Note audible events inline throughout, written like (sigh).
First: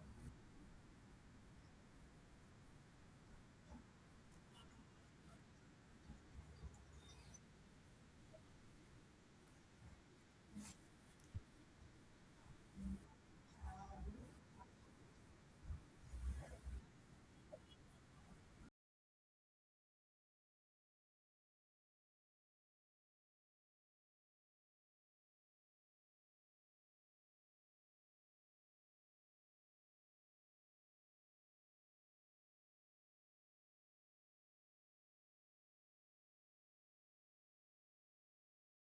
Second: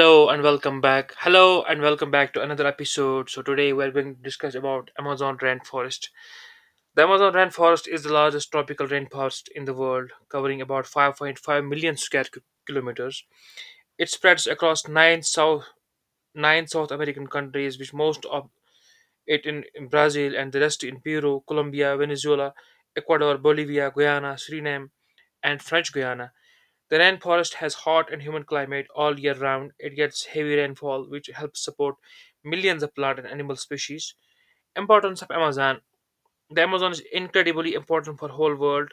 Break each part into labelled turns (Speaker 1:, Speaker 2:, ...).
Speaker 1: Hello and welcome back. Hello and welcome back to another episode. So today we're going to discuss about Amazon rainforest. The Amazon rainforest is the largest tropical rainforest in the world, covering about 5.5 million square kilometers. It spreads across nine South American countries, which most of it in Brazil and the rest in Peru, Colombia, Venezuela, Ecuador, Bolivia, Guyana, Suriname, and French Guiana. The rainforest has hot and humid climate all year round. It gets heavy rainfall, which helps support millions of plant and animal species. Importance of Amazon: the Amazon is incredibly important for whole world.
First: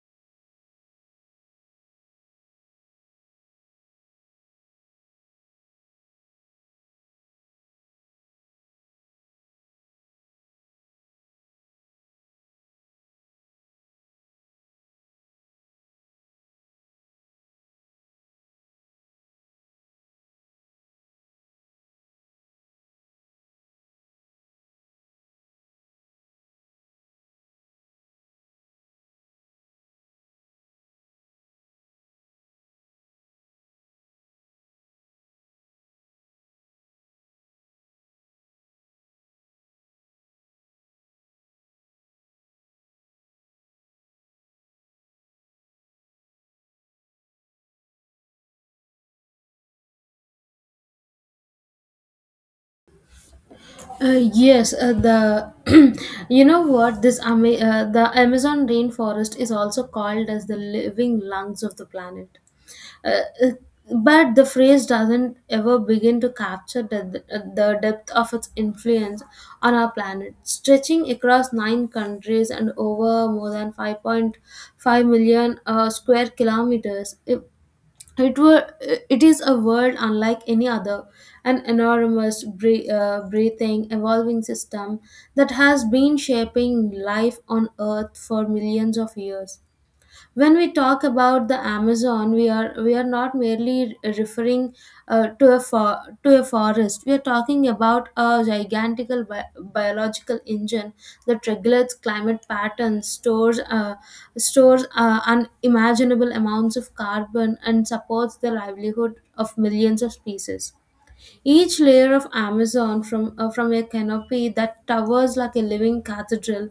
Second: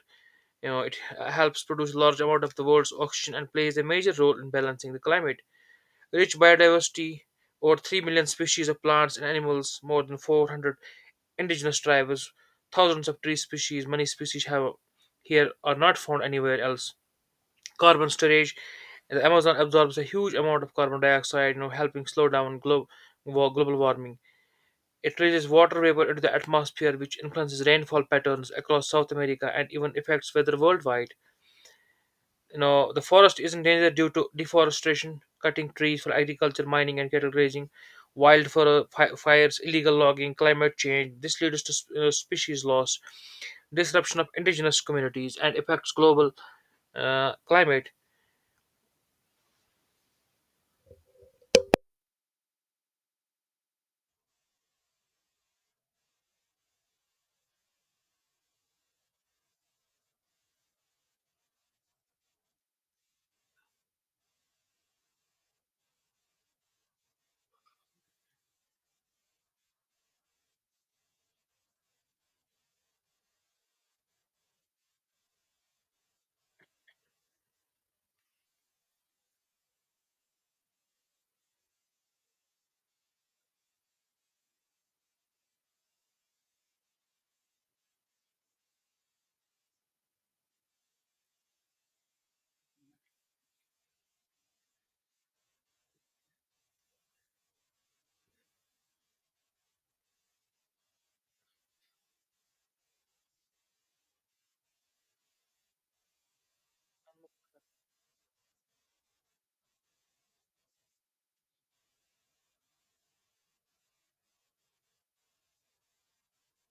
Speaker 1: You know, it helps produce large amount of the world's oxygen and plays a major role in balancing the climate. Rich biodiversity: over 3 million species of plants and animals, more than 400 indigenous tribes, thousands of tree species. Many species have here are not found anywhere else. Carbon storage. The Amazon absorbs a huge amount of carbon dioxide, you know, helping slow down global warming. It releases water vapor into the atmosphere, which influences rainfall patterns across South America and even affects weather worldwide. You know, the forest is in danger due to deforestation, cutting trees for agriculture, mining, and cattle grazing, wildfire fires, illegal logging, climate change. This leads to species loss, disruption of indigenous communities, and affects global climate.
Speaker 2: Yes, the (clears throat) the Amazon rainforest is also called as the living lungs of the planet. Uh, uh, but the phrase doesn't ever begin to capture the depth of its influence on our planet, stretching across nine countries and over more than 5.5 million square kilometers. It is a world unlike any other, an enormous breathing, evolving system that has been shaping life on earth for millions of years. When we talk about the amazon, we are not merely referring to a forest. We are talking about a gigantical biological engine that regulates climate patterns, stores unimaginable amounts of carbon and supports the livelihood of millions of species. Each layer of Amazon, from a canopy that towers like a living cathedral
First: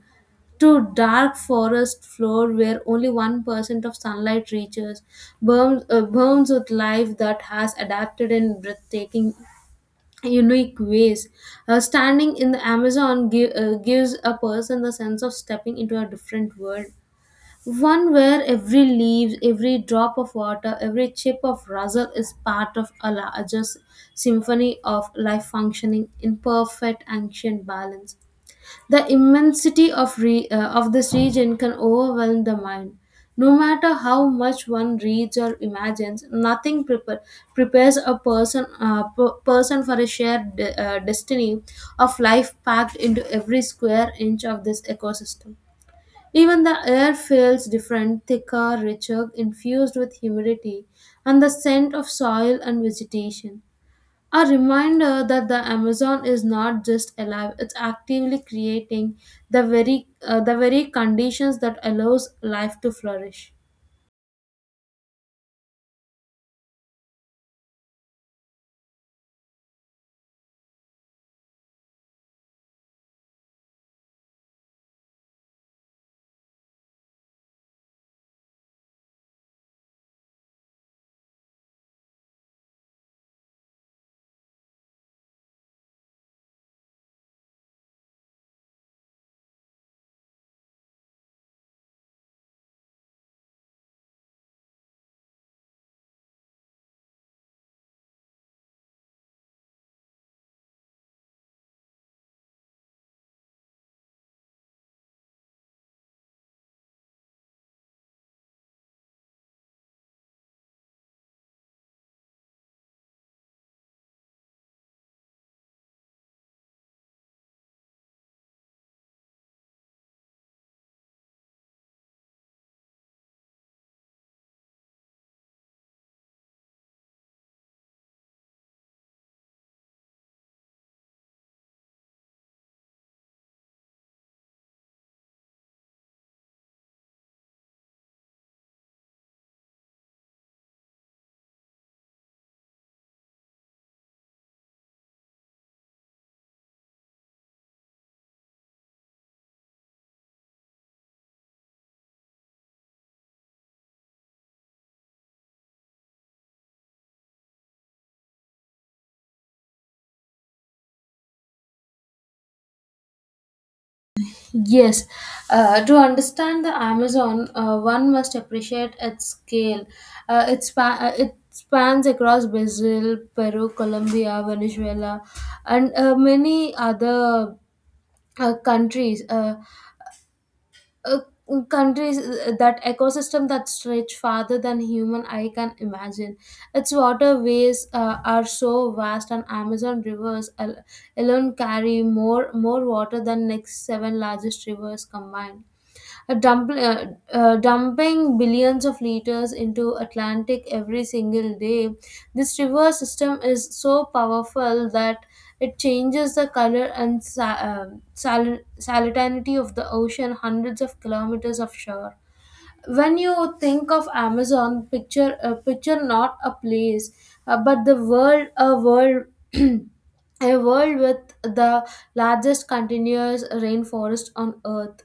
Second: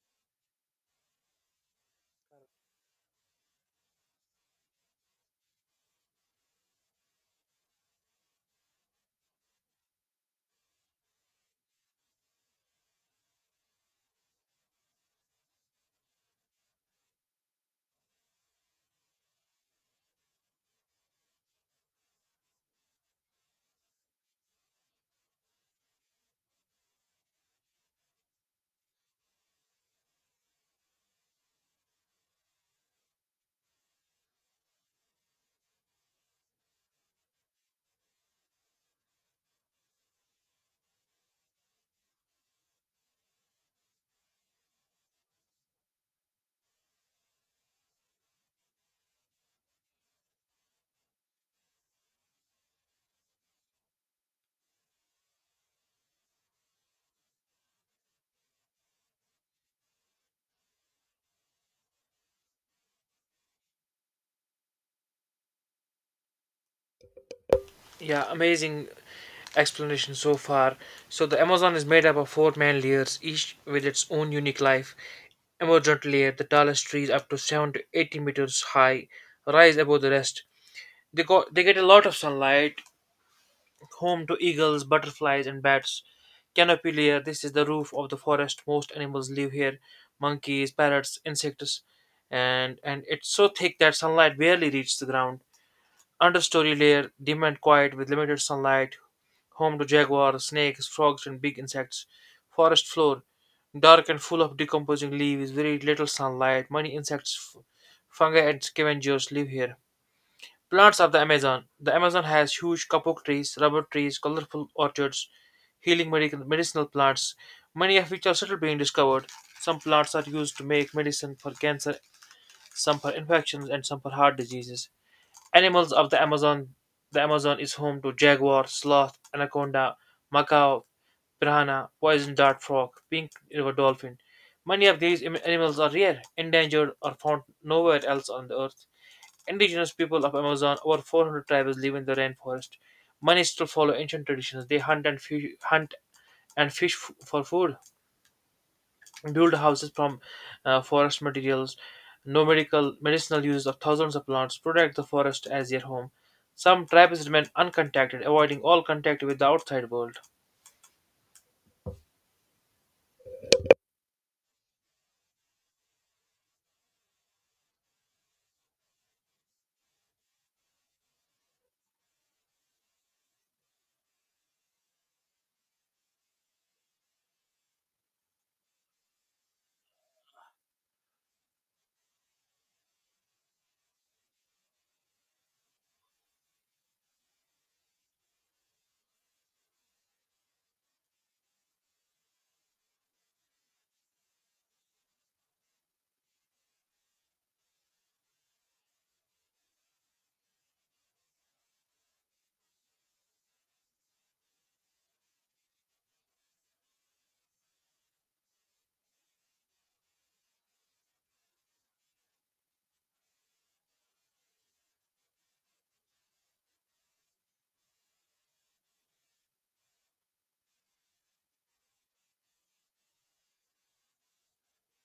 Speaker 2: to dark forest floor where only 1% of sunlight reaches, burns with life that has adapted in breathtaking, unique ways. Standing in the Amazon gives a person the sense of stepping into a different world. One where every leaf, every drop of water, every chip of rustle is part of a larger symphony of life functioning in perfect ancient balance. The immensity of this region can overwhelm the mind. No matter how much one reads or imagines, nothing prepare, prepares a person person for a shared destiny of life packed into every square inch of this ecosystem. Even the air feels different, thicker, richer, infused with humidity and the scent of soil and vegetation. A reminder that the Amazon is not just alive, it's actively creating the very conditions that allows life to flourish.
Speaker 1: Yeah, amazing explanation so far. So the Amazon is made up of four main layers, each with its own unique life. Emergent layer, the tallest trees up to 7 to 80 meters high, rise above the rest. They get a lot of sunlight, home to eagles, butterflies, and bats. Canopy layer, this is the roof of the forest. Most animals live here: monkeys, parrots, insects, and it's so thick that sunlight barely reaches the ground. Understory layer, dim and quiet with limited sunlight. Home to jaguars, snakes, frogs, and big insects. Forest floor, dark and full of decomposing leaves, very little sunlight. Many insects, fungi, and scavengers live here. Plants of the Amazon. The Amazon has huge kapok trees, rubber trees, colorful orchards, healing medicinal plants, many of which are still being discovered. Some plants are used to make medicine for cancer, some for infections, and some for heart diseases. Animals of the Amazon. The Amazon is home to jaguar, sloth, anaconda, macaw, piranha, poison dart frog, pink river dolphin. Many of these animals are rare, endangered, or found nowhere else on the earth. Indigenous people of Amazon, over 400 tribes live in the rainforest. Many still follow ancient traditions. They hunt and fish for food, build houses from forest materials, no medical medicinal uses of thousands of plants, protect the forest as their home. Some tribes remain uncontacted, avoiding all contact with the outside world.
Speaker 2: Yes, to understand the Amazon, one must appreciate its scale. It spans across Brazil, Peru, Colombia, Venezuela, and many other countries. Uh, Countries that ecosystem that stretch farther than human eye can imagine. Its waterways are so vast, and Amazon rivers alone carry more water than next seven largest rivers combined, a dump, uh, dumping billions of liters into Atlantic every single day. This river system is so powerful that it changes the color and salinity of the ocean hundreds of kilometers of shore. When you think of Amazon, picture not a place, but the world, a world, (clears throat) a world with the largest continuous rainforest on Earth.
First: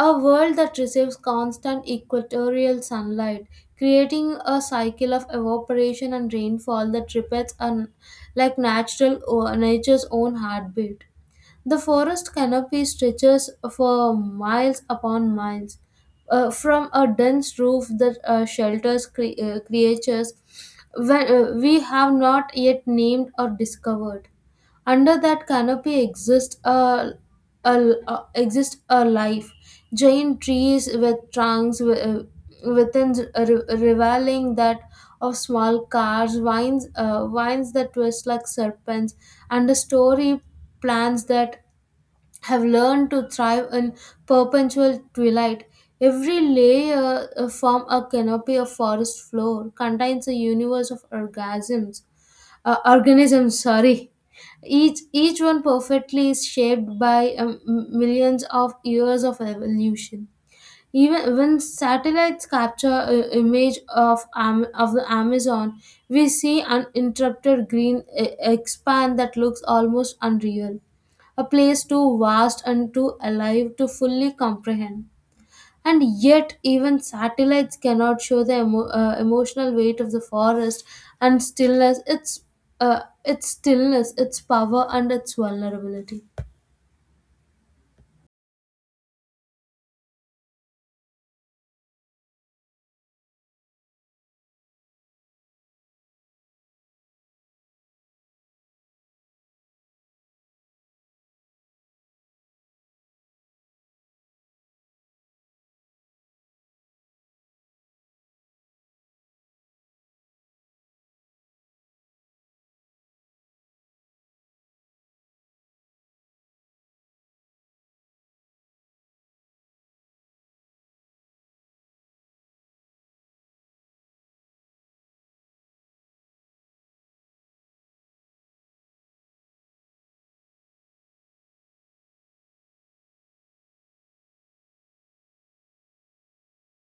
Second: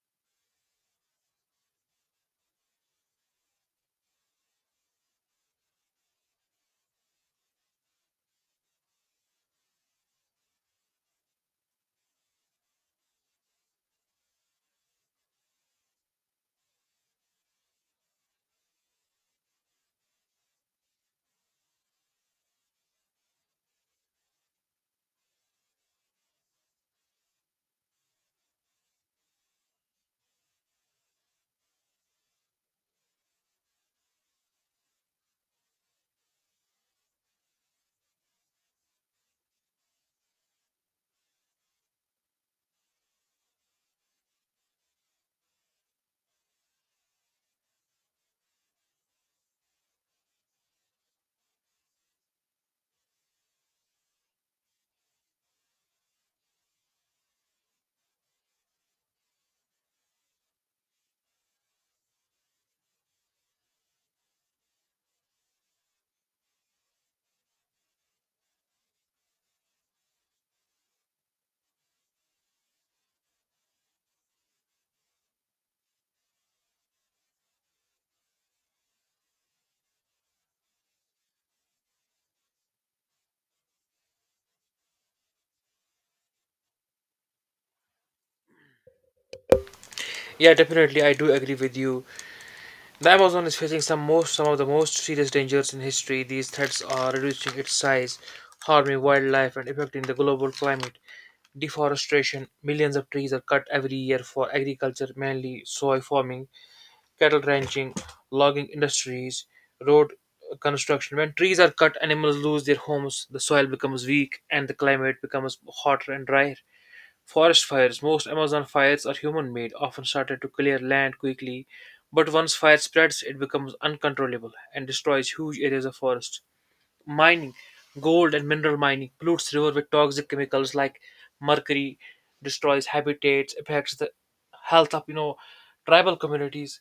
Speaker 2: A world that receives constant equatorial sunlight, creating a cycle of evaporation and rainfall that repeats like natural or nature's own heartbeat. The forest canopy stretches for miles upon miles, from a dense roof that shelters creatures when, we have not yet named or discovered. Under that canopy a, exist a life. Giant trees with trunks revealing that of small cars, vines that twist like serpents, and the story plants that have learned to thrive in perpetual twilight. Every layer form a canopy of forest floor, contains a universe of orgasms organisms, sorry. Each one perfectly is shaped by millions of years of evolution. Even when satellites capture an image of of the amazon, we see an interrupted green expand that looks almost unreal, a place too vast and too alive to fully comprehend, and yet even satellites cannot show the emotional weight of the forest and stillness, its stillness, its power and its vulnerability.
Speaker 1: Yeah, definitely, I do agree with you. The Amazon is facing some of the most serious dangers in history. These threats are reducing its size, harming wildlife, and affecting the global climate. Deforestation: millions of trees are cut every year for agriculture, mainly soy farming, cattle ranching, logging industries, road construction. When trees are cut, animals lose their homes, the soil becomes weak, and the climate becomes hotter and drier. Forest fires. Most Amazon fires are human made, often started to clear land quickly, but once fire spreads, it becomes uncontrollable and destroys huge areas of forest. Mining. Gold and mineral mining pollutes river with toxic chemicals like mercury, destroys habitats, affects the health of, you know, tribal communities.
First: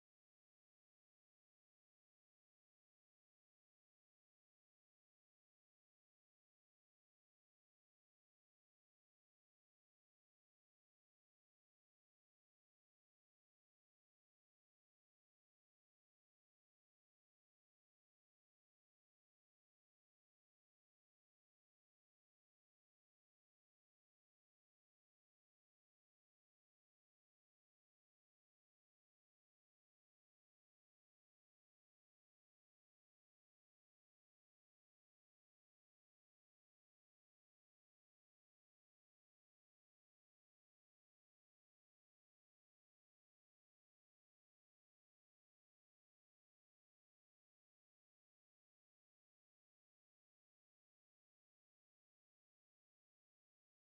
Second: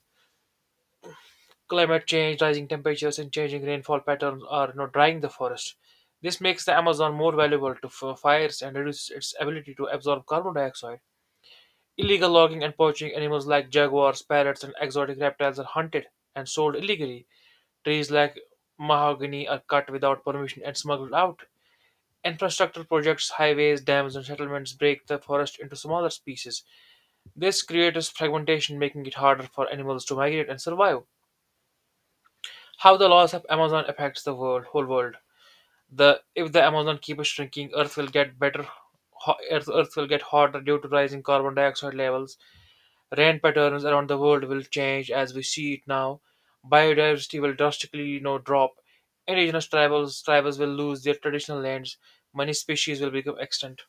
Speaker 1: Climate change, rising temperatures, and changing rainfall patterns are, you know, drying the forest. This makes the Amazon more valuable to fires and reduces its ability to absorb carbon dioxide. Illegal logging and poaching. Animals like jaguars, parrots, and exotic reptiles are hunted and sold illegally. Trees like mahogany are cut without permission and smuggled out. Infrastructure projects, highways, dams, and settlements break the forest into smaller pieces. This creates fragmentation, making it harder for animals to migrate and survive. How the loss of Amazon affects the world, whole world. The If the Amazon keeps shrinking, Earth will get better. Earth will get hotter due to rising carbon dioxide levels. Rain patterns around the world will change as we see it now. Biodiversity will drastically, you know, drop. Indigenous tribals tribes will lose their traditional lands. Many species will become extinct.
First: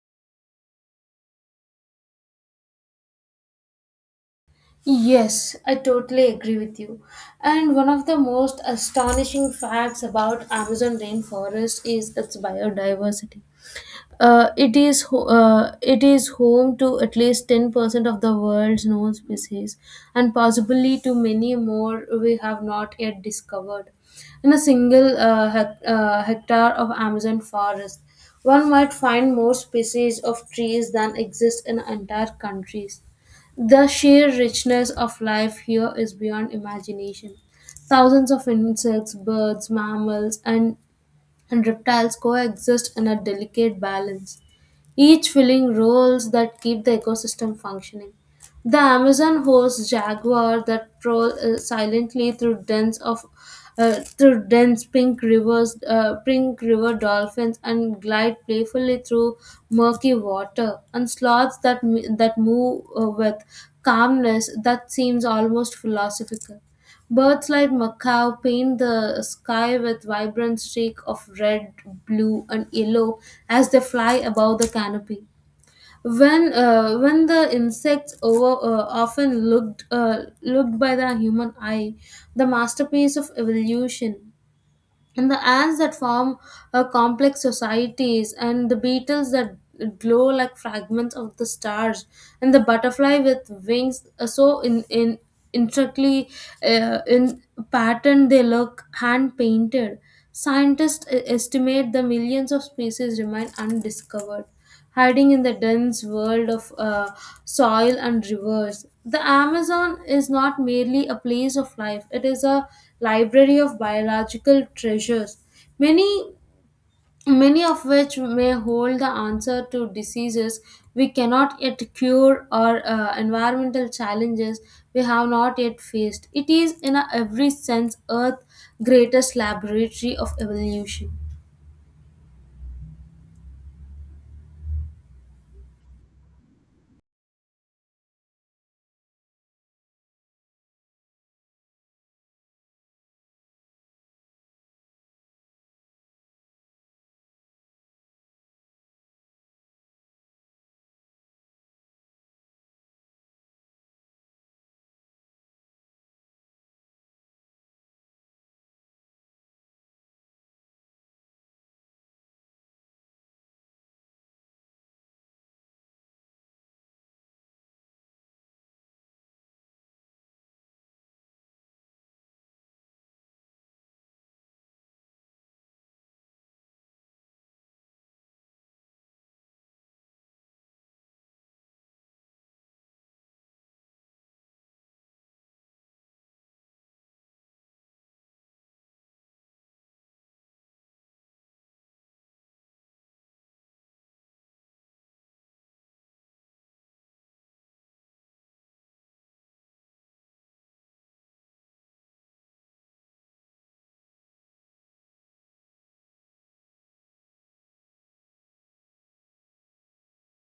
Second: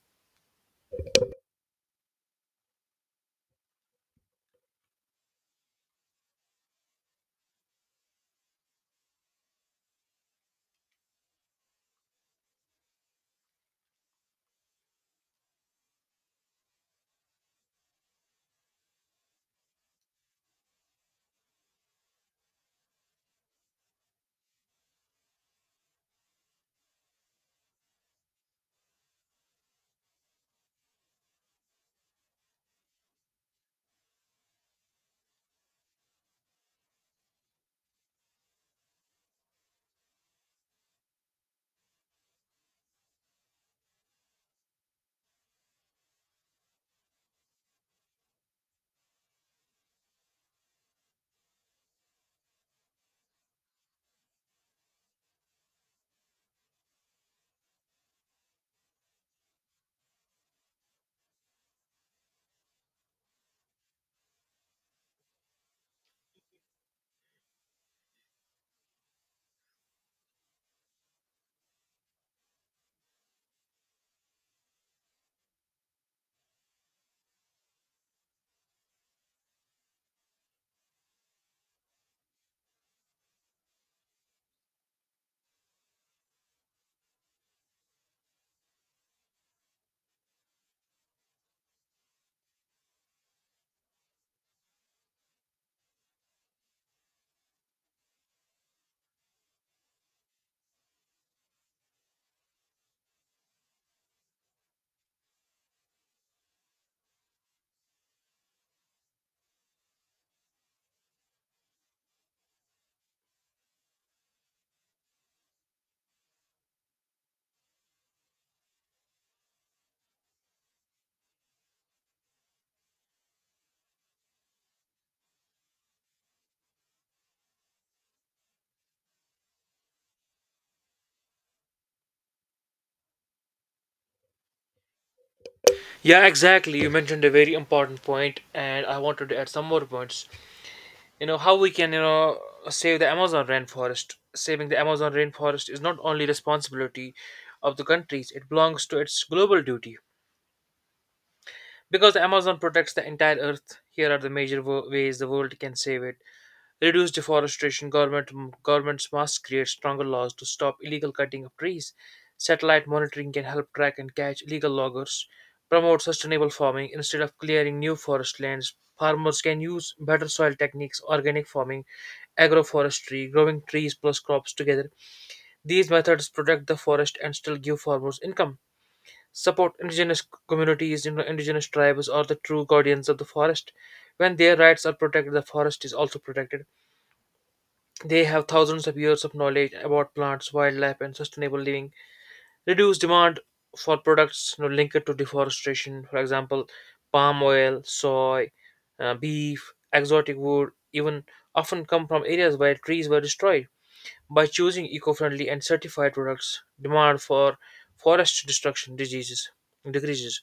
Speaker 2: Yes, I totally agree with you. And one of the most astonishing facts about Amazon rainforest is its biodiversity. It is home to at least 10% of the world's known species and possibly to many more we have not yet discovered. In a single hectare of Amazon forest, one might find more species of trees than exist in entire countries. The sheer richness of life here is beyond imagination. Thousands of insects, birds, mammals, and reptiles coexist in a delicate balance, each filling roles that keep the ecosystem functioning. The Amazon hosts jaguar that prowl silently through dens of through dense pink rivers, pink river dolphins, and glide playfully through murky water, and sloths that move with calmness that seems almost philosophical. Birds like macaw paint the sky with vibrant streaks of red, blue, and yellow as they fly above the canopy when the insects over often looked by the human eye, the masterpiece of evolution, and the ants that form complex societies, and the beetles that glow like fragments of the stars, and the butterfly with wings so in intricately in pattern they look hand painted. Scientists estimate the millions of species remain undiscovered, hiding in the dense world of soil and rivers. The Amazon is not merely a place of life, it is a library of biological treasures, many, many of which may hold the answer to diseases we cannot yet cure or environmental challenges we have not yet faced. It is, in a every sense, Earth's greatest laboratory of evolution.
Speaker 1: Yeah, exactly. You mentioned a very important point, and I wanted to add some more points. You know how we can, you know, save the Amazon rainforest. Saving the Amazon rainforest is not only responsibility of the countries; it belongs to its global duty. Because the Amazon protects the entire Earth, here are the major ways the world can save it. Reduce deforestation. Governments must create stronger laws to stop illegal cutting of trees. Satellite monitoring can help track and catch illegal loggers. Promote sustainable farming instead of clearing new forest lands. Farmers can use better soil techniques, organic farming, agroforestry, growing trees plus crops together. These methods protect the forest and still give farmers income. Support indigenous communities. You know, indigenous tribes are the true guardians of the forest. When their rights are protected, the forest is also protected. They have thousands of years of knowledge about plants, wildlife, and sustainable living. Reduce demand for products, you know, linked to deforestation, for example, palm oil, soy, beef, exotic wood, even often come from areas where trees were destroyed. By choosing eco-friendly and certified products, demand for forest destruction diseases decreases.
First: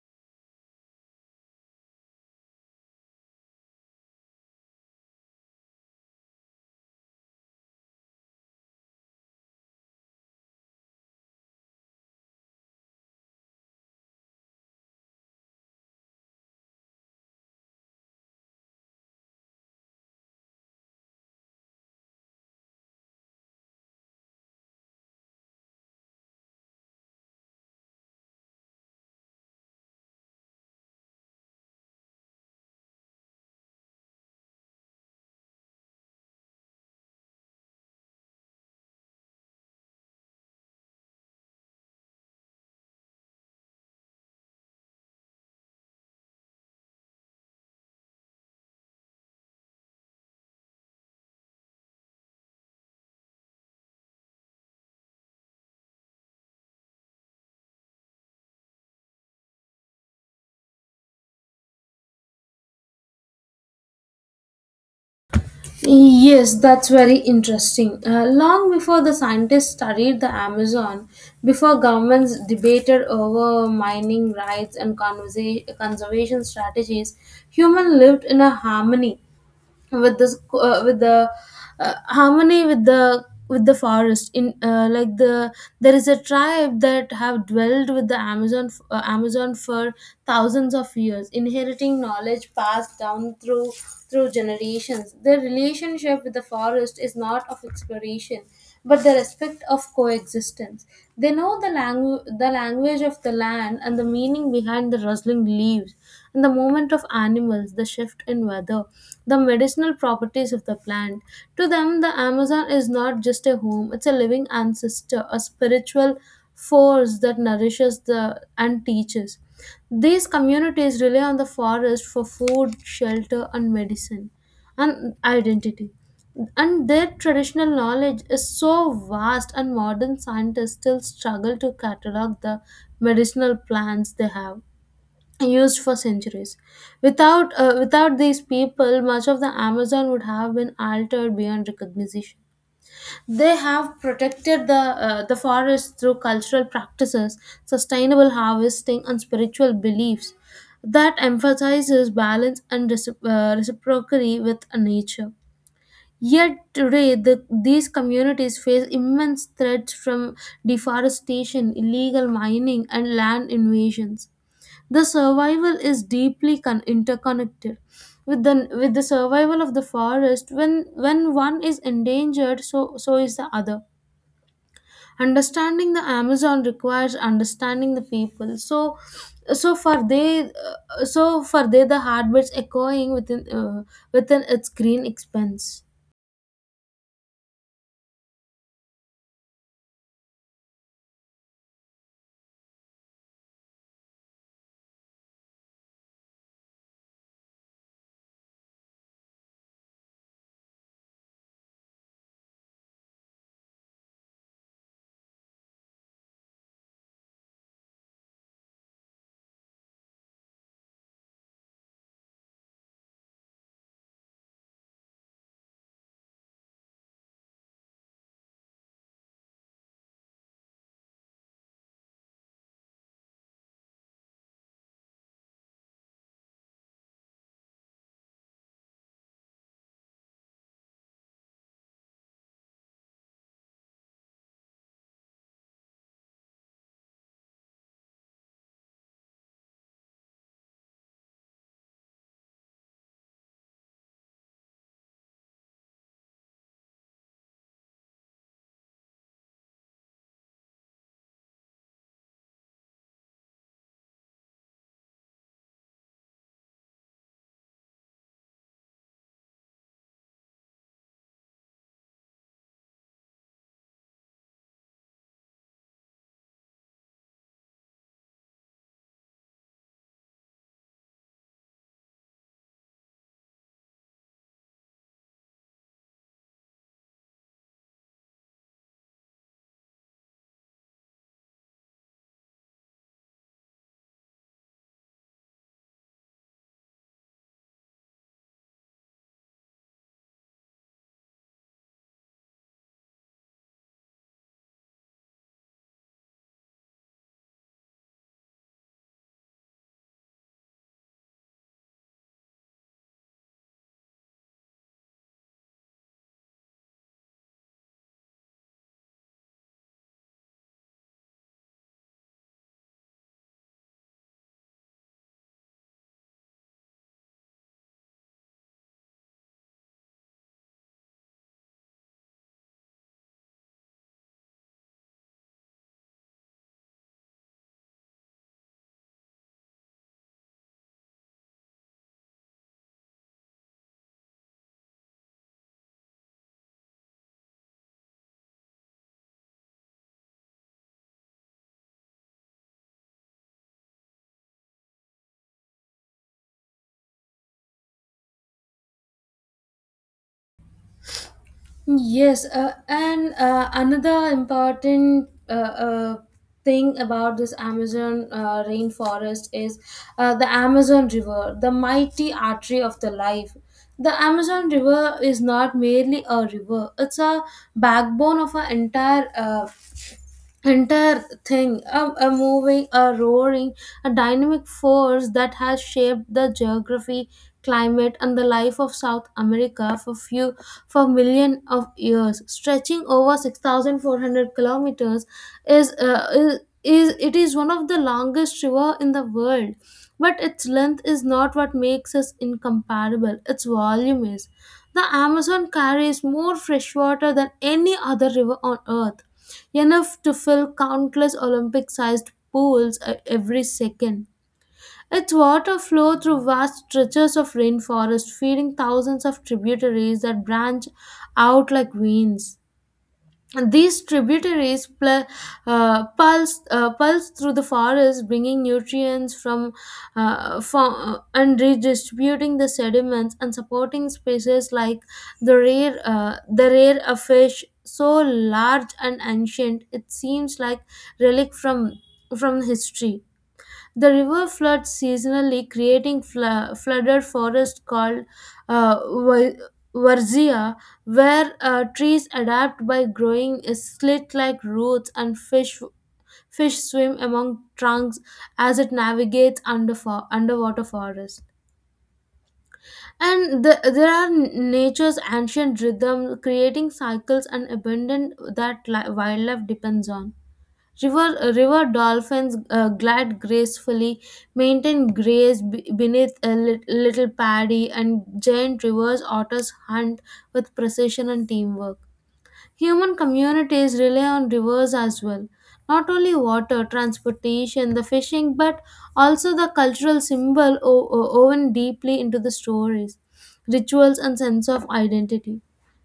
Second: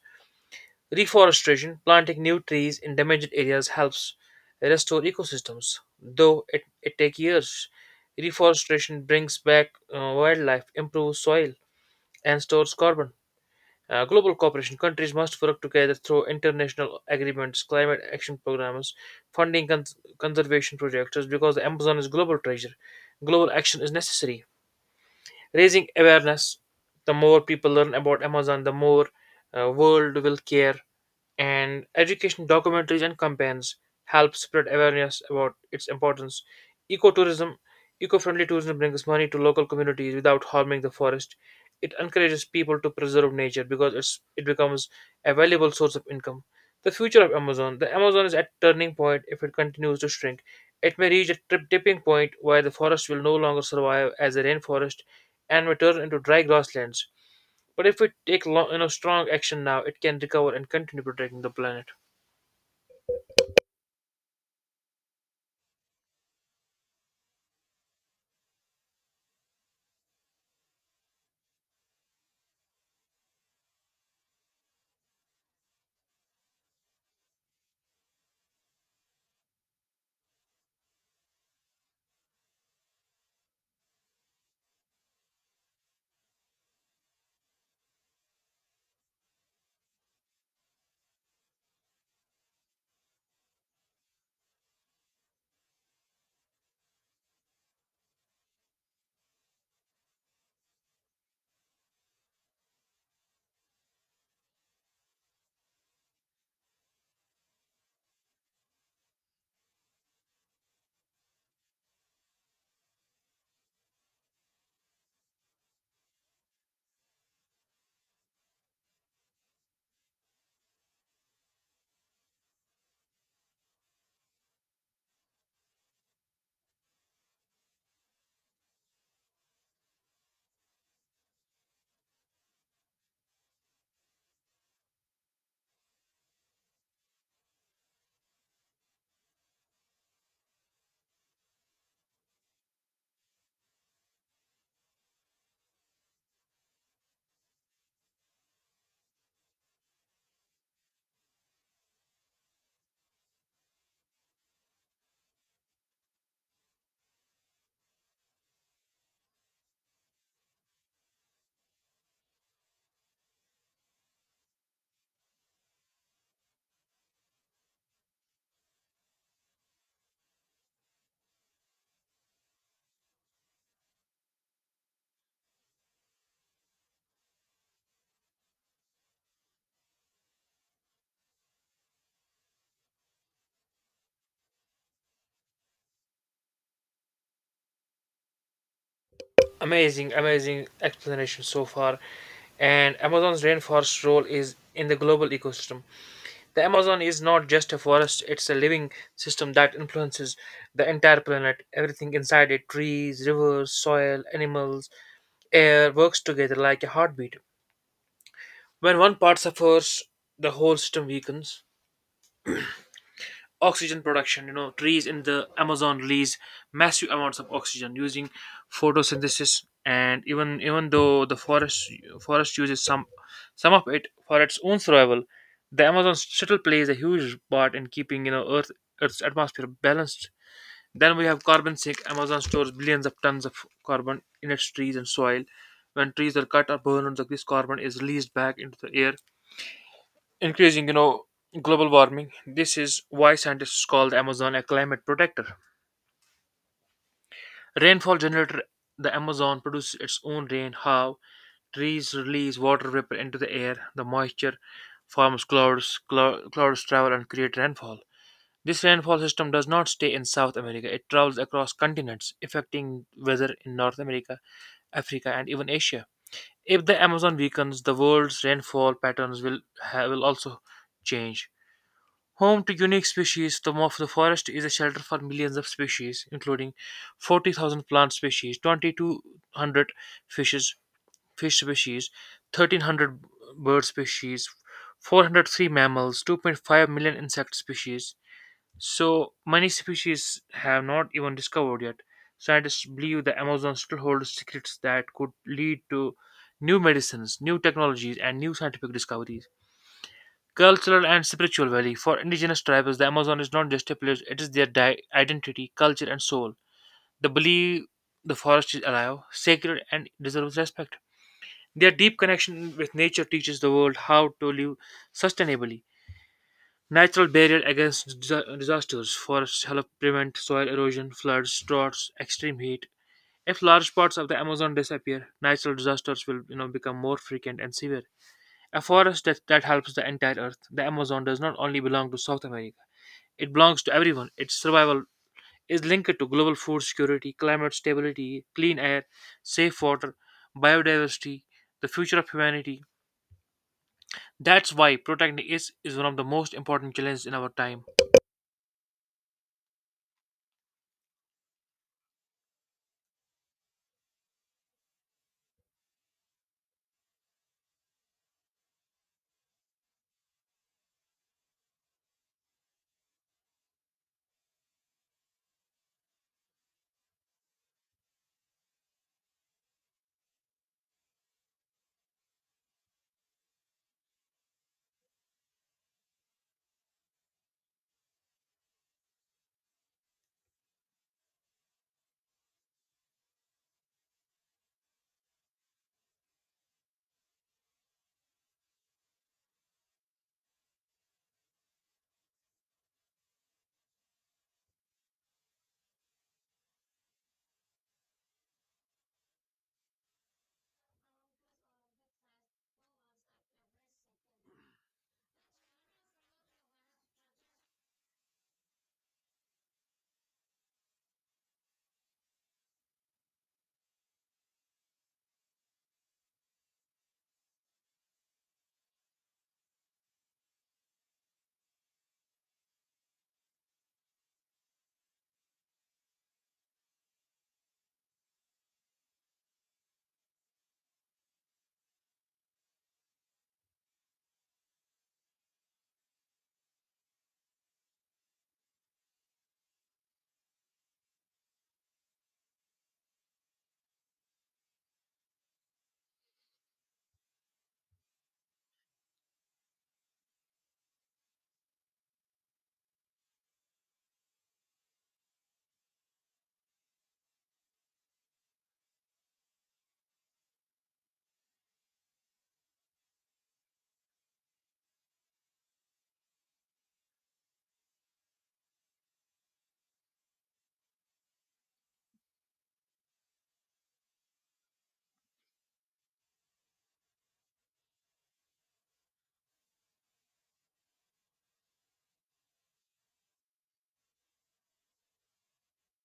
Speaker 1: Reforestation, planting new trees in damaged areas helps restore ecosystems, though it takes years. Reforestation brings back wildlife, improves soil, and stores carbon. Global cooperation. Countries must work together through international agreements, climate action programs, funding conservation projects because the Amazon is global treasure. Global action is necessary. Raising awareness. The more people learn about Amazon, the more world will care, and education documentaries and campaigns help spread awareness about its importance. Ecotourism, eco-friendly tourism brings money to local communities without harming the forest. It encourages people to preserve nature because it becomes a valuable source of income. The future of Amazon. The Amazon is at turning point if it continues to shrink. It may reach a trip tipping point where the forest will no longer survive as a rainforest and may turn into dry grasslands. But if we take you know strong action now, it can recover and continue protecting the planet.
Speaker 2: Yes, that's very interesting. Long before the scientists studied the Amazon, before governments debated over mining rights and conservation strategies, humans lived in a harmony with this with the harmony with the forest. In like the There is a tribe that have dwelled with the amazon for thousands of years, inheriting knowledge passed down through generations. Their relationship with the forest is not of exploration but the respect of coexistence. They know the the language of the land and the meaning behind the rustling leaves and the movement of animals, the shift in weather, the medicinal properties of the plant. To them, the Amazon is not just a home, it's a living ancestor, a spiritual force that nourishes the and teaches. These communities rely on the forest for food, shelter, and medicine and identity. And their traditional knowledge is so vast, and modern scientists still struggle to catalog the medicinal plants they have used for centuries. Without these people, much of the Amazon would have been altered beyond recognition. They have protected the forest through cultural practices, sustainable harvesting, and spiritual beliefs that emphasizes balance and reciprocity with nature. Yet today, these communities face immense threats from deforestation, illegal mining, and land invasions. The survival is deeply interconnected with the survival of the forest. When one is endangered, so is the other. Understanding the amazon requires understanding the people, so for they the heartbeats echoing within within its green expanse.
Speaker 1: Amazing, amazing explanation so far. And Amazon's rainforest role is in the global ecosystem. The Amazon is not just a forest; it's a living system that influences the entire planet. Everything inside it, trees, rivers, soil, animals, air, works together like a heartbeat. When one part suffers, the whole system weakens. Oxygen production. You know, trees in the Amazon release massive amounts of oxygen using photosynthesis, and even though the forest uses some of it for its own survival, the Amazon still plays a huge part in keeping, you know, Earth's atmosphere balanced. Then we have carbon sink. Amazon stores billions of tons of carbon in its trees and soil. When trees are cut or burned, this carbon is released back into the air, increasing, you know, global warming. This is why scientists call the Amazon a climate protector. Rainfall generator. The Amazon produces its own rain. How? Trees release water vapor into the air. The moisture forms clouds. Clouds travel and create rainfall. This rainfall system does not stay in South America. It travels across continents, affecting weather in North America, Africa, and even Asia. If the Amazon weakens, the world's rainfall patterns will also change. Home to unique species, the forest is a shelter for millions of species, including 40,000 plant species, 2,200 fishes, fish species, 1,300 bird species, 403 mammals, 2.5 million insect species. So many species have not even discovered yet. Scientists believe the Amazon still holds secrets that could lead to new medicines, new technologies, and new scientific discoveries. Cultural and spiritual value. For indigenous tribes, the Amazon is not just a place, it is their identity, culture, and soul. They believe the forest is alive, sacred, and deserves respect. Their deep connection with nature teaches the world how to live sustainably. Natural barrier against disasters. Forests help prevent soil erosion, floods, droughts, extreme heat. If large parts of the Amazon disappear, natural disasters will, you know, become more frequent and severe. A forest that helps the entire earth. The Amazon does not only belong to South America. It belongs to everyone. Its survival is linked to global food security, climate stability, clean air, safe water, biodiversity, the future of humanity. That's why protecting it is one of the most important challenges in our time.
Speaker 2: Yes, and Another important thing about this Amazon rainforest is the Amazon River, the mighty artery of the life. The Amazon River is not merely a river; it's a backbone of our entire entire thing, a moving, a roaring, a dynamic force that has shaped the geography, climate, and the life of south america for few for million of years, stretching over 6,400 kilometers. Is It is one of the longest river in the world, but its length is not what makes us incomparable, its volume is. The amazon carries more fresh water than any other river on earth, enough to fill countless Olympic sized pools every second. Its water flows through vast stretches of rainforest, feeding thousands of tributaries that branch out like veins. These pulse through the forest, bringing nutrients from and redistributing the sediments and supporting species like the rare fish so large and ancient it seems like relic from history. The river floods seasonally, creating flooded forest called uh, Wa- Varzea, where trees adapt by growing slit-like roots, and fish swim among trunks as it navigates under underwater forest. And the, there are nature's ancient rhythm, creating cycles and abundance that wildlife depends on. River dolphins glide gracefully, maintain graze beneath a little paddy, and giant rivers otters hunt with precision and teamwork. Human communities rely on rivers as well. Not only water, transportation, the fishing, but also the cultural symbol woven deeply into the stories, rituals, and sense of identity.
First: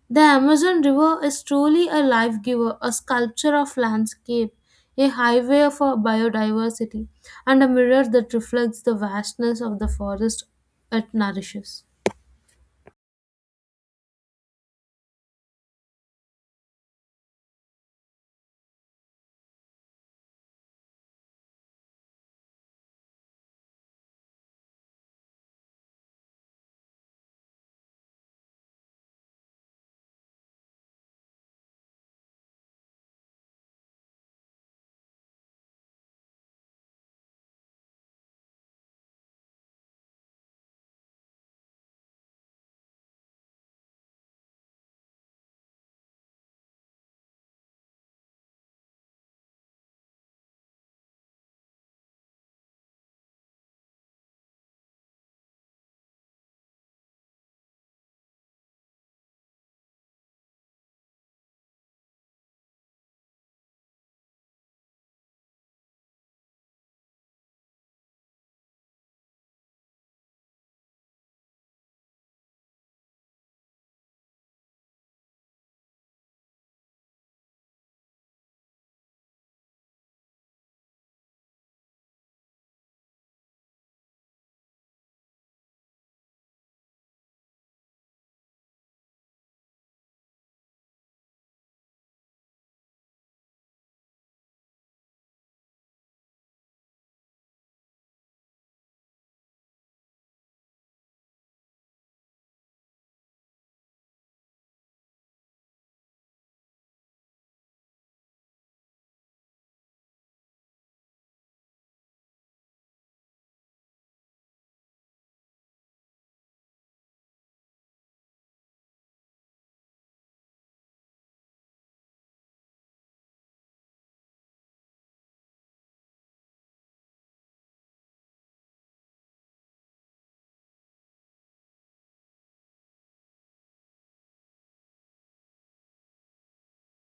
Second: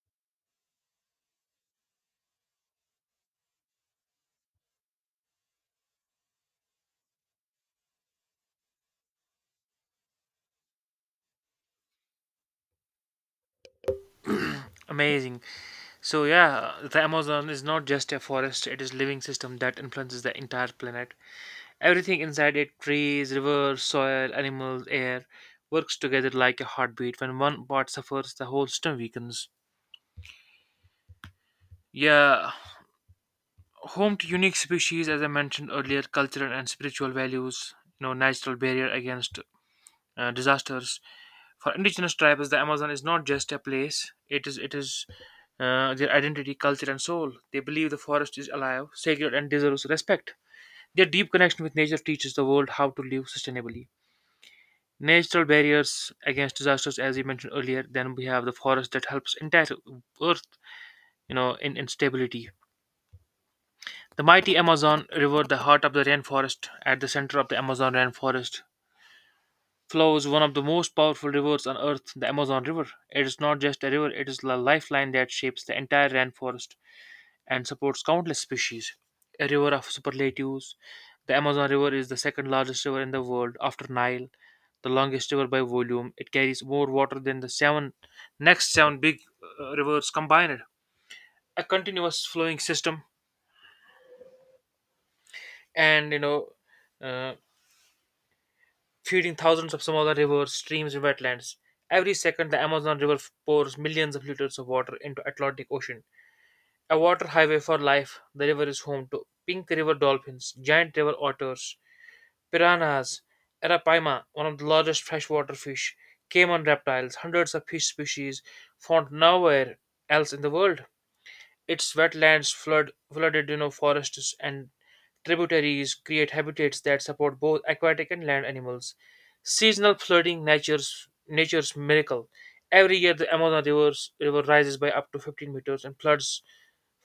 Speaker 2: The Amazon River is truly a life giver, a sculpture of landscape, a highway for biodiversity, and a mirror that reflects the vastness of the forest it nourishes.
Speaker 1: Amazing. So yeah, the Amazon is not just a forest, it is living system that influences the entire planet. Everything inside it, trees, rivers, soil, animals, air, works together like a heartbeat. When one part suffers, the whole system weakens. Yeah, home to unique species, as I mentioned earlier, cultural and spiritual values, natural barrier against disasters. For indigenous tribes, the Amazon is not just a place; it is their identity, culture, and soul. They believe the forest is alive, sacred, and deserves respect. Their deep connection with nature teaches the world how to live sustainably. Natural barriers against disasters, as you mentioned earlier, then we have the forest that helps entire Earth, in stability. The mighty Amazon River, the heart of the rainforest. At the center of the Amazon rainforest, flows one of the most powerful rivers on earth, the Amazon River. It is not just a river, it is the lifeline that shapes the entire rainforest and supports countless species. A river of superlatives, the Amazon River is the second largest river in the world after Nile, the longest river by volume. It carries more water than the seven next seven big rivers combined. A continuous flowing system and uh, feeding thousands of smaller rivers, streams, and wetlands. Every second, the Amazon River pours millions of liters of water into Atlantic Ocean. A water highway for life, the river is home to pink river dolphins, giant river otters, piranhas, arapaima, one of the largest freshwater fish, caiman reptiles, hundreds of fish species found nowhere else in the world. Its wetlands flood flooded, forests and tributaries create habitats that support both aquatic and land animals. Seasonal flooding, nature's miracle. Every year, the Amazon rivers, river rises by up to 15 meters and floods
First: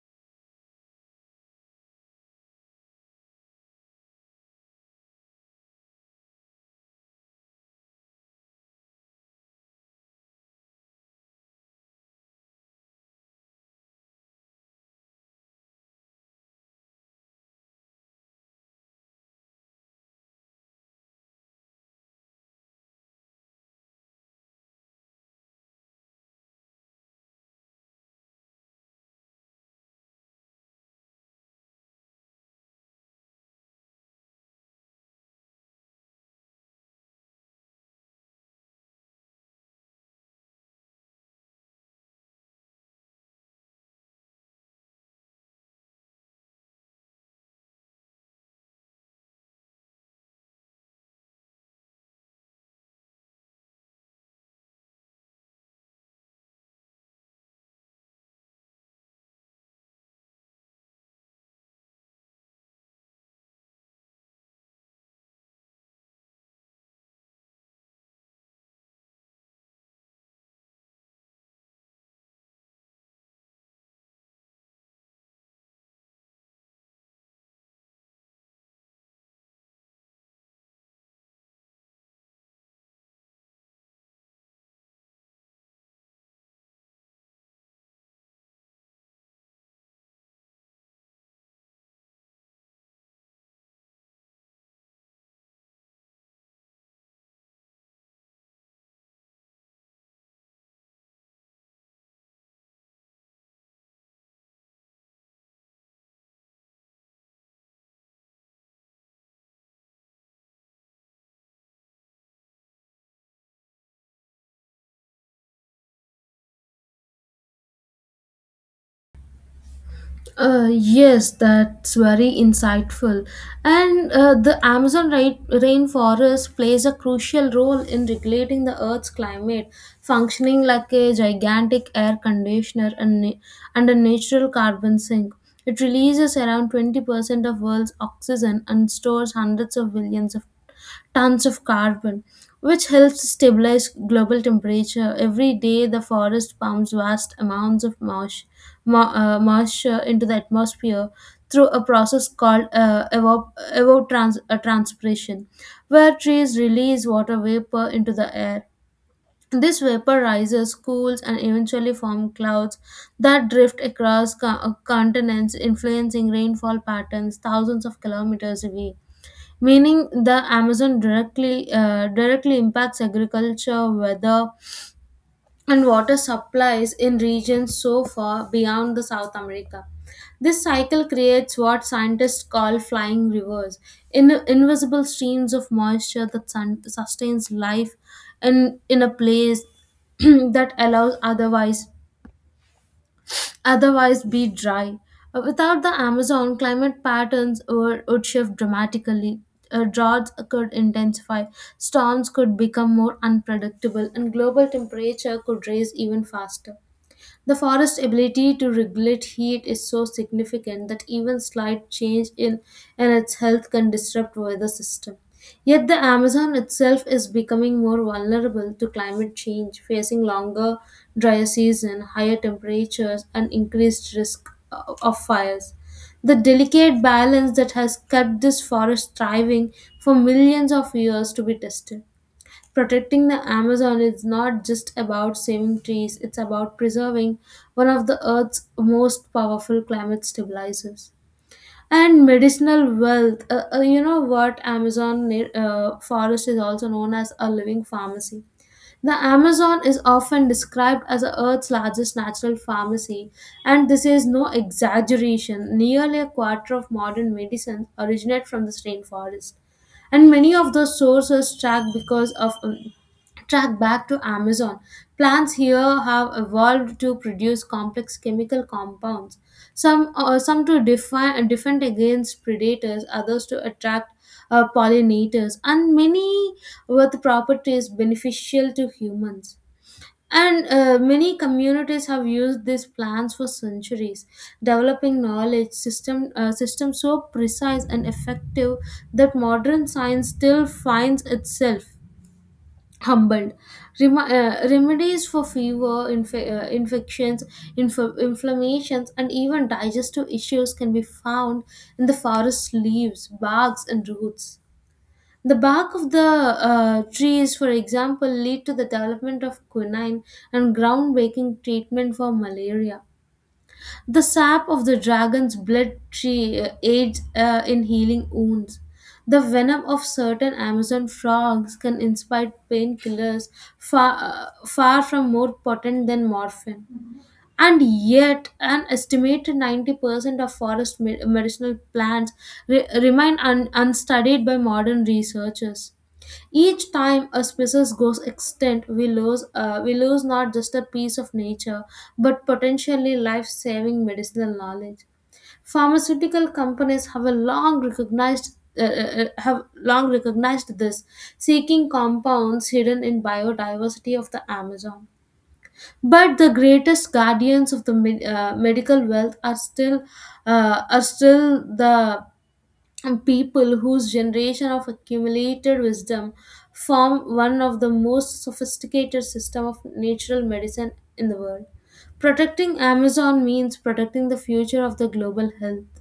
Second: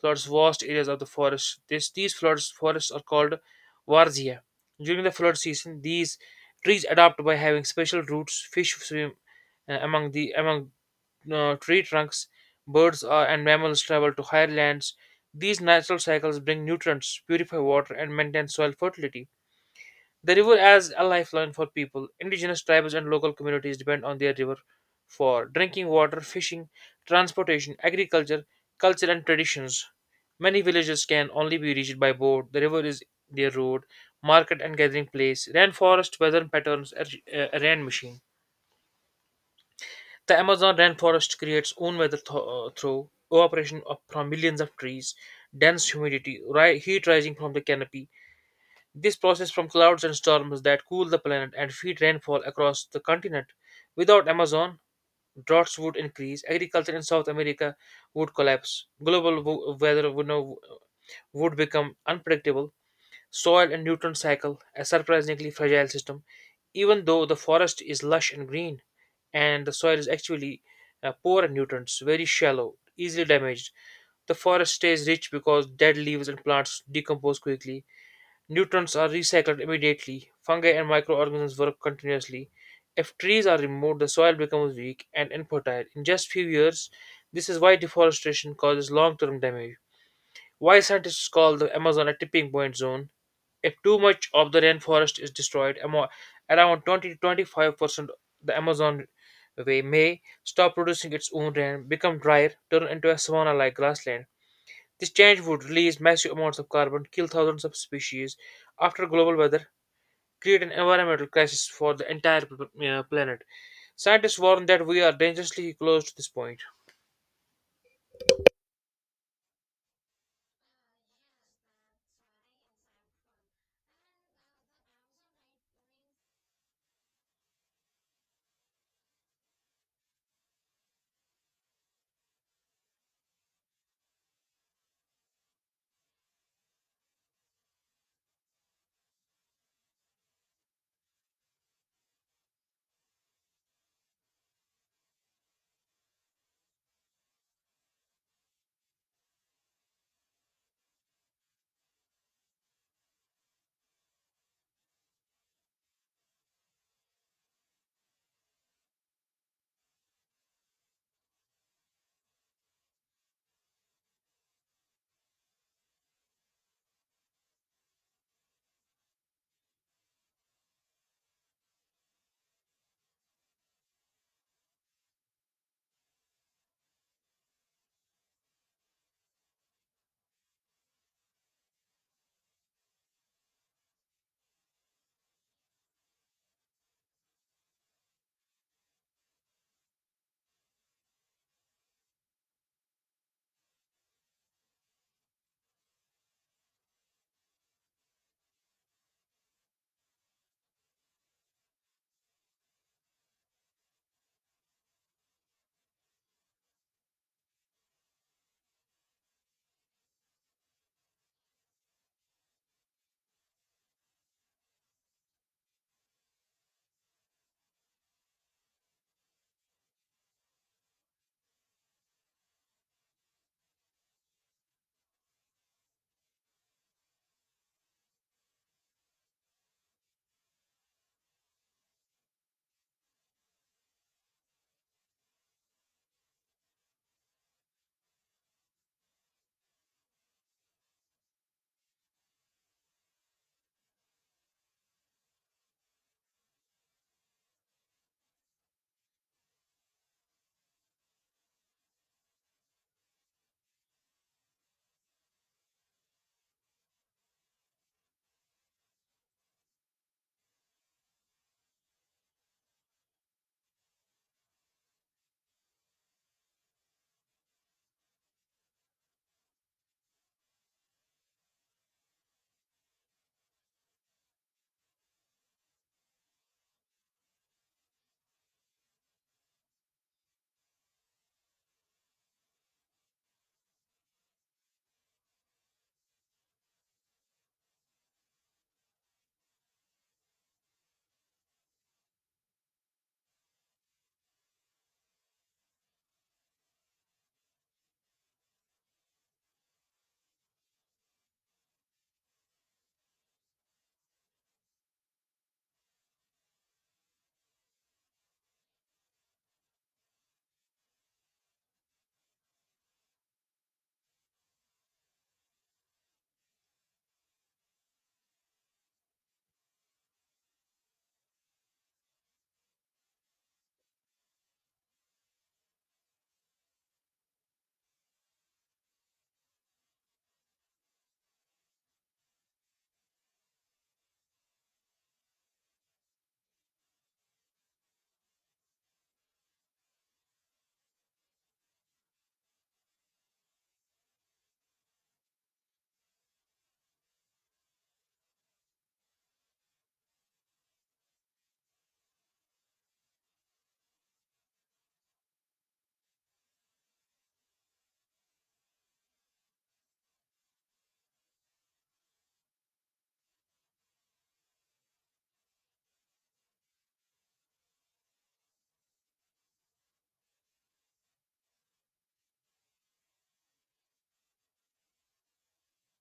Speaker 1: floods vast areas of the forest. This, these floods forests are called varzia. During the flood season, these trees adapt by having special roots. Fish swim among tree trunks, birds and mammals travel to higher lands. These natural cycles bring nutrients, purify water, and maintain soil fertility. The river as a lifeline for people. Indigenous tribes and local communities depend on their river for drinking water, fishing, transportation, agriculture, culture, and traditions. Many villages can only be reached by boat. The river is their road, market, and gathering place. Rainforest, weather patterns, a rain machine. The Amazon rainforest creates own weather through evaporation of, from millions of trees, dense humidity, heat rising from the canopy. This process from clouds and storms that cool the planet and feed rainfall across the continent. Without Amazon, droughts would increase, agriculture in South America would collapse, global weather would, now, would become unpredictable. Soil and nutrient cycle, a surprisingly fragile system. Even though the forest is lush and green, and the soil is actually poor in nutrients, very shallow, easily damaged, the forest stays rich because dead leaves and plants decompose quickly. Nutrients are recycled immediately. Fungi and microorganisms work continuously. If trees are removed, the soil becomes weak and infertile. In just few years, this is why deforestation causes long-term damage. Why scientists call the Amazon a tipping point zone if too much of the rainforest is destroyed, around 20 to 25% the Amazon way may stop producing its own rain, become drier, turn into a savanna like grassland. This change would release massive amounts of carbon, kill thousands of species after global weather, create an environmental crisis for the entire planet. Scientists warn that we are dangerously close to this point.
Speaker 2: Yes, that's very insightful. And The Amazon rainforest plays a crucial role in regulating the Earth's climate, functioning like a gigantic air conditioner and a natural carbon sink. It releases around 20% of world's oxygen and stores hundreds of billions of tons of carbon, which helps stabilize global temperature. Every day, the forest pumps vast amounts of moisture moisture into the atmosphere through a process called transpiration, where trees release water vapor into the air. This vapor rises, cools, and eventually form clouds that drift across continents, influencing rainfall patterns thousands of kilometers away. Meaning, the Amazon directly impacts agriculture, weather, and water supplies in regions so far beyond the South America. This cycle creates what scientists call flying rivers, in invisible streams of moisture that sustains life in a place (clears throat) that allows otherwise otherwise be dry. Without the Amazon, climate patterns would shift dramatically. Droughts could intensify, storms could become more unpredictable, and global temperature could rise even faster. The forest's ability to regulate heat is so significant that even slight change in its health can disrupt weather system. Yet the Amazon itself is becoming more vulnerable to climate change, facing longer drier season, higher temperatures, and increased risk of fires. The delicate balance that has kept this forest thriving for millions of years to be tested. Protecting the Amazon is not just about saving trees, it's about preserving one of the Earth's most powerful climate stabilizers. And medicinal wealth. You know what? Amazon forest is also known as a living pharmacy. The Amazon is often described as the Earth's largest natural pharmacy, and this is no exaggeration. Nearly a quarter of modern medicines originate from this rainforest and many of those sources track because of track back to Amazon. Plants here have evolved to produce complex chemical compounds, some to define, defend against predators, others to attract pollinators, and many with properties beneficial to humans. And Many communities have used these plans for centuries, developing knowledge system systems so precise and effective that modern science still finds itself humbled. Remedies for fever, infections, inflammations, and even digestive issues can be found in the forest leaves, barks, and roots. The bark of the trees, for example, lead to the development of quinine and groundbreaking treatment for malaria. The sap of the dragon's blood tree aids in healing wounds. The venom of certain Amazon frogs can inspire painkillers far from more potent than morphine. And yet an estimated 90% of forest medicinal plants remain unstudied by modern researchers. Each time a species goes extinct, we lose not just a piece of nature but potentially life-saving medicinal knowledge. Pharmaceutical companies have long recognized this, seeking compounds hidden in biodiversity of the Amazon. But the greatest guardians of the medical wealth are still the people whose generation of accumulated wisdom form one of the most sophisticated system of natural medicine in the world. Protecting Amazon means protecting the future of the global health.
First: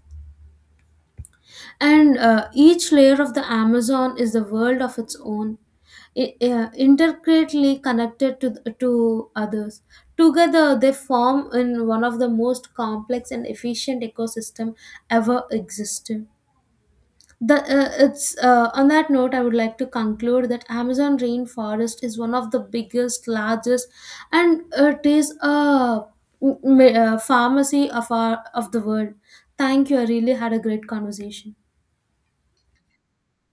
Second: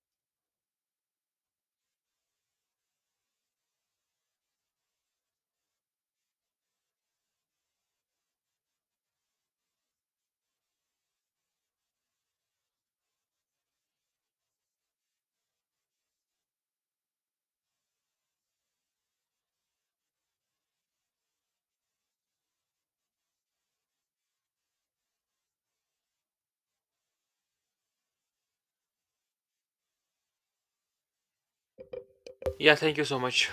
Speaker 2: And Each layer of the Amazon is the world of its own, intricately connected to others. Together, they form in one of the most complex and efficient ecosystem ever existed. The, it's On that note, I would like to conclude that Amazon rainforest is one of the biggest, largest, and it is m- a pharmacy of the world. Thank you. I really had a great conversation.
Speaker 1: Yeah, thank you so much.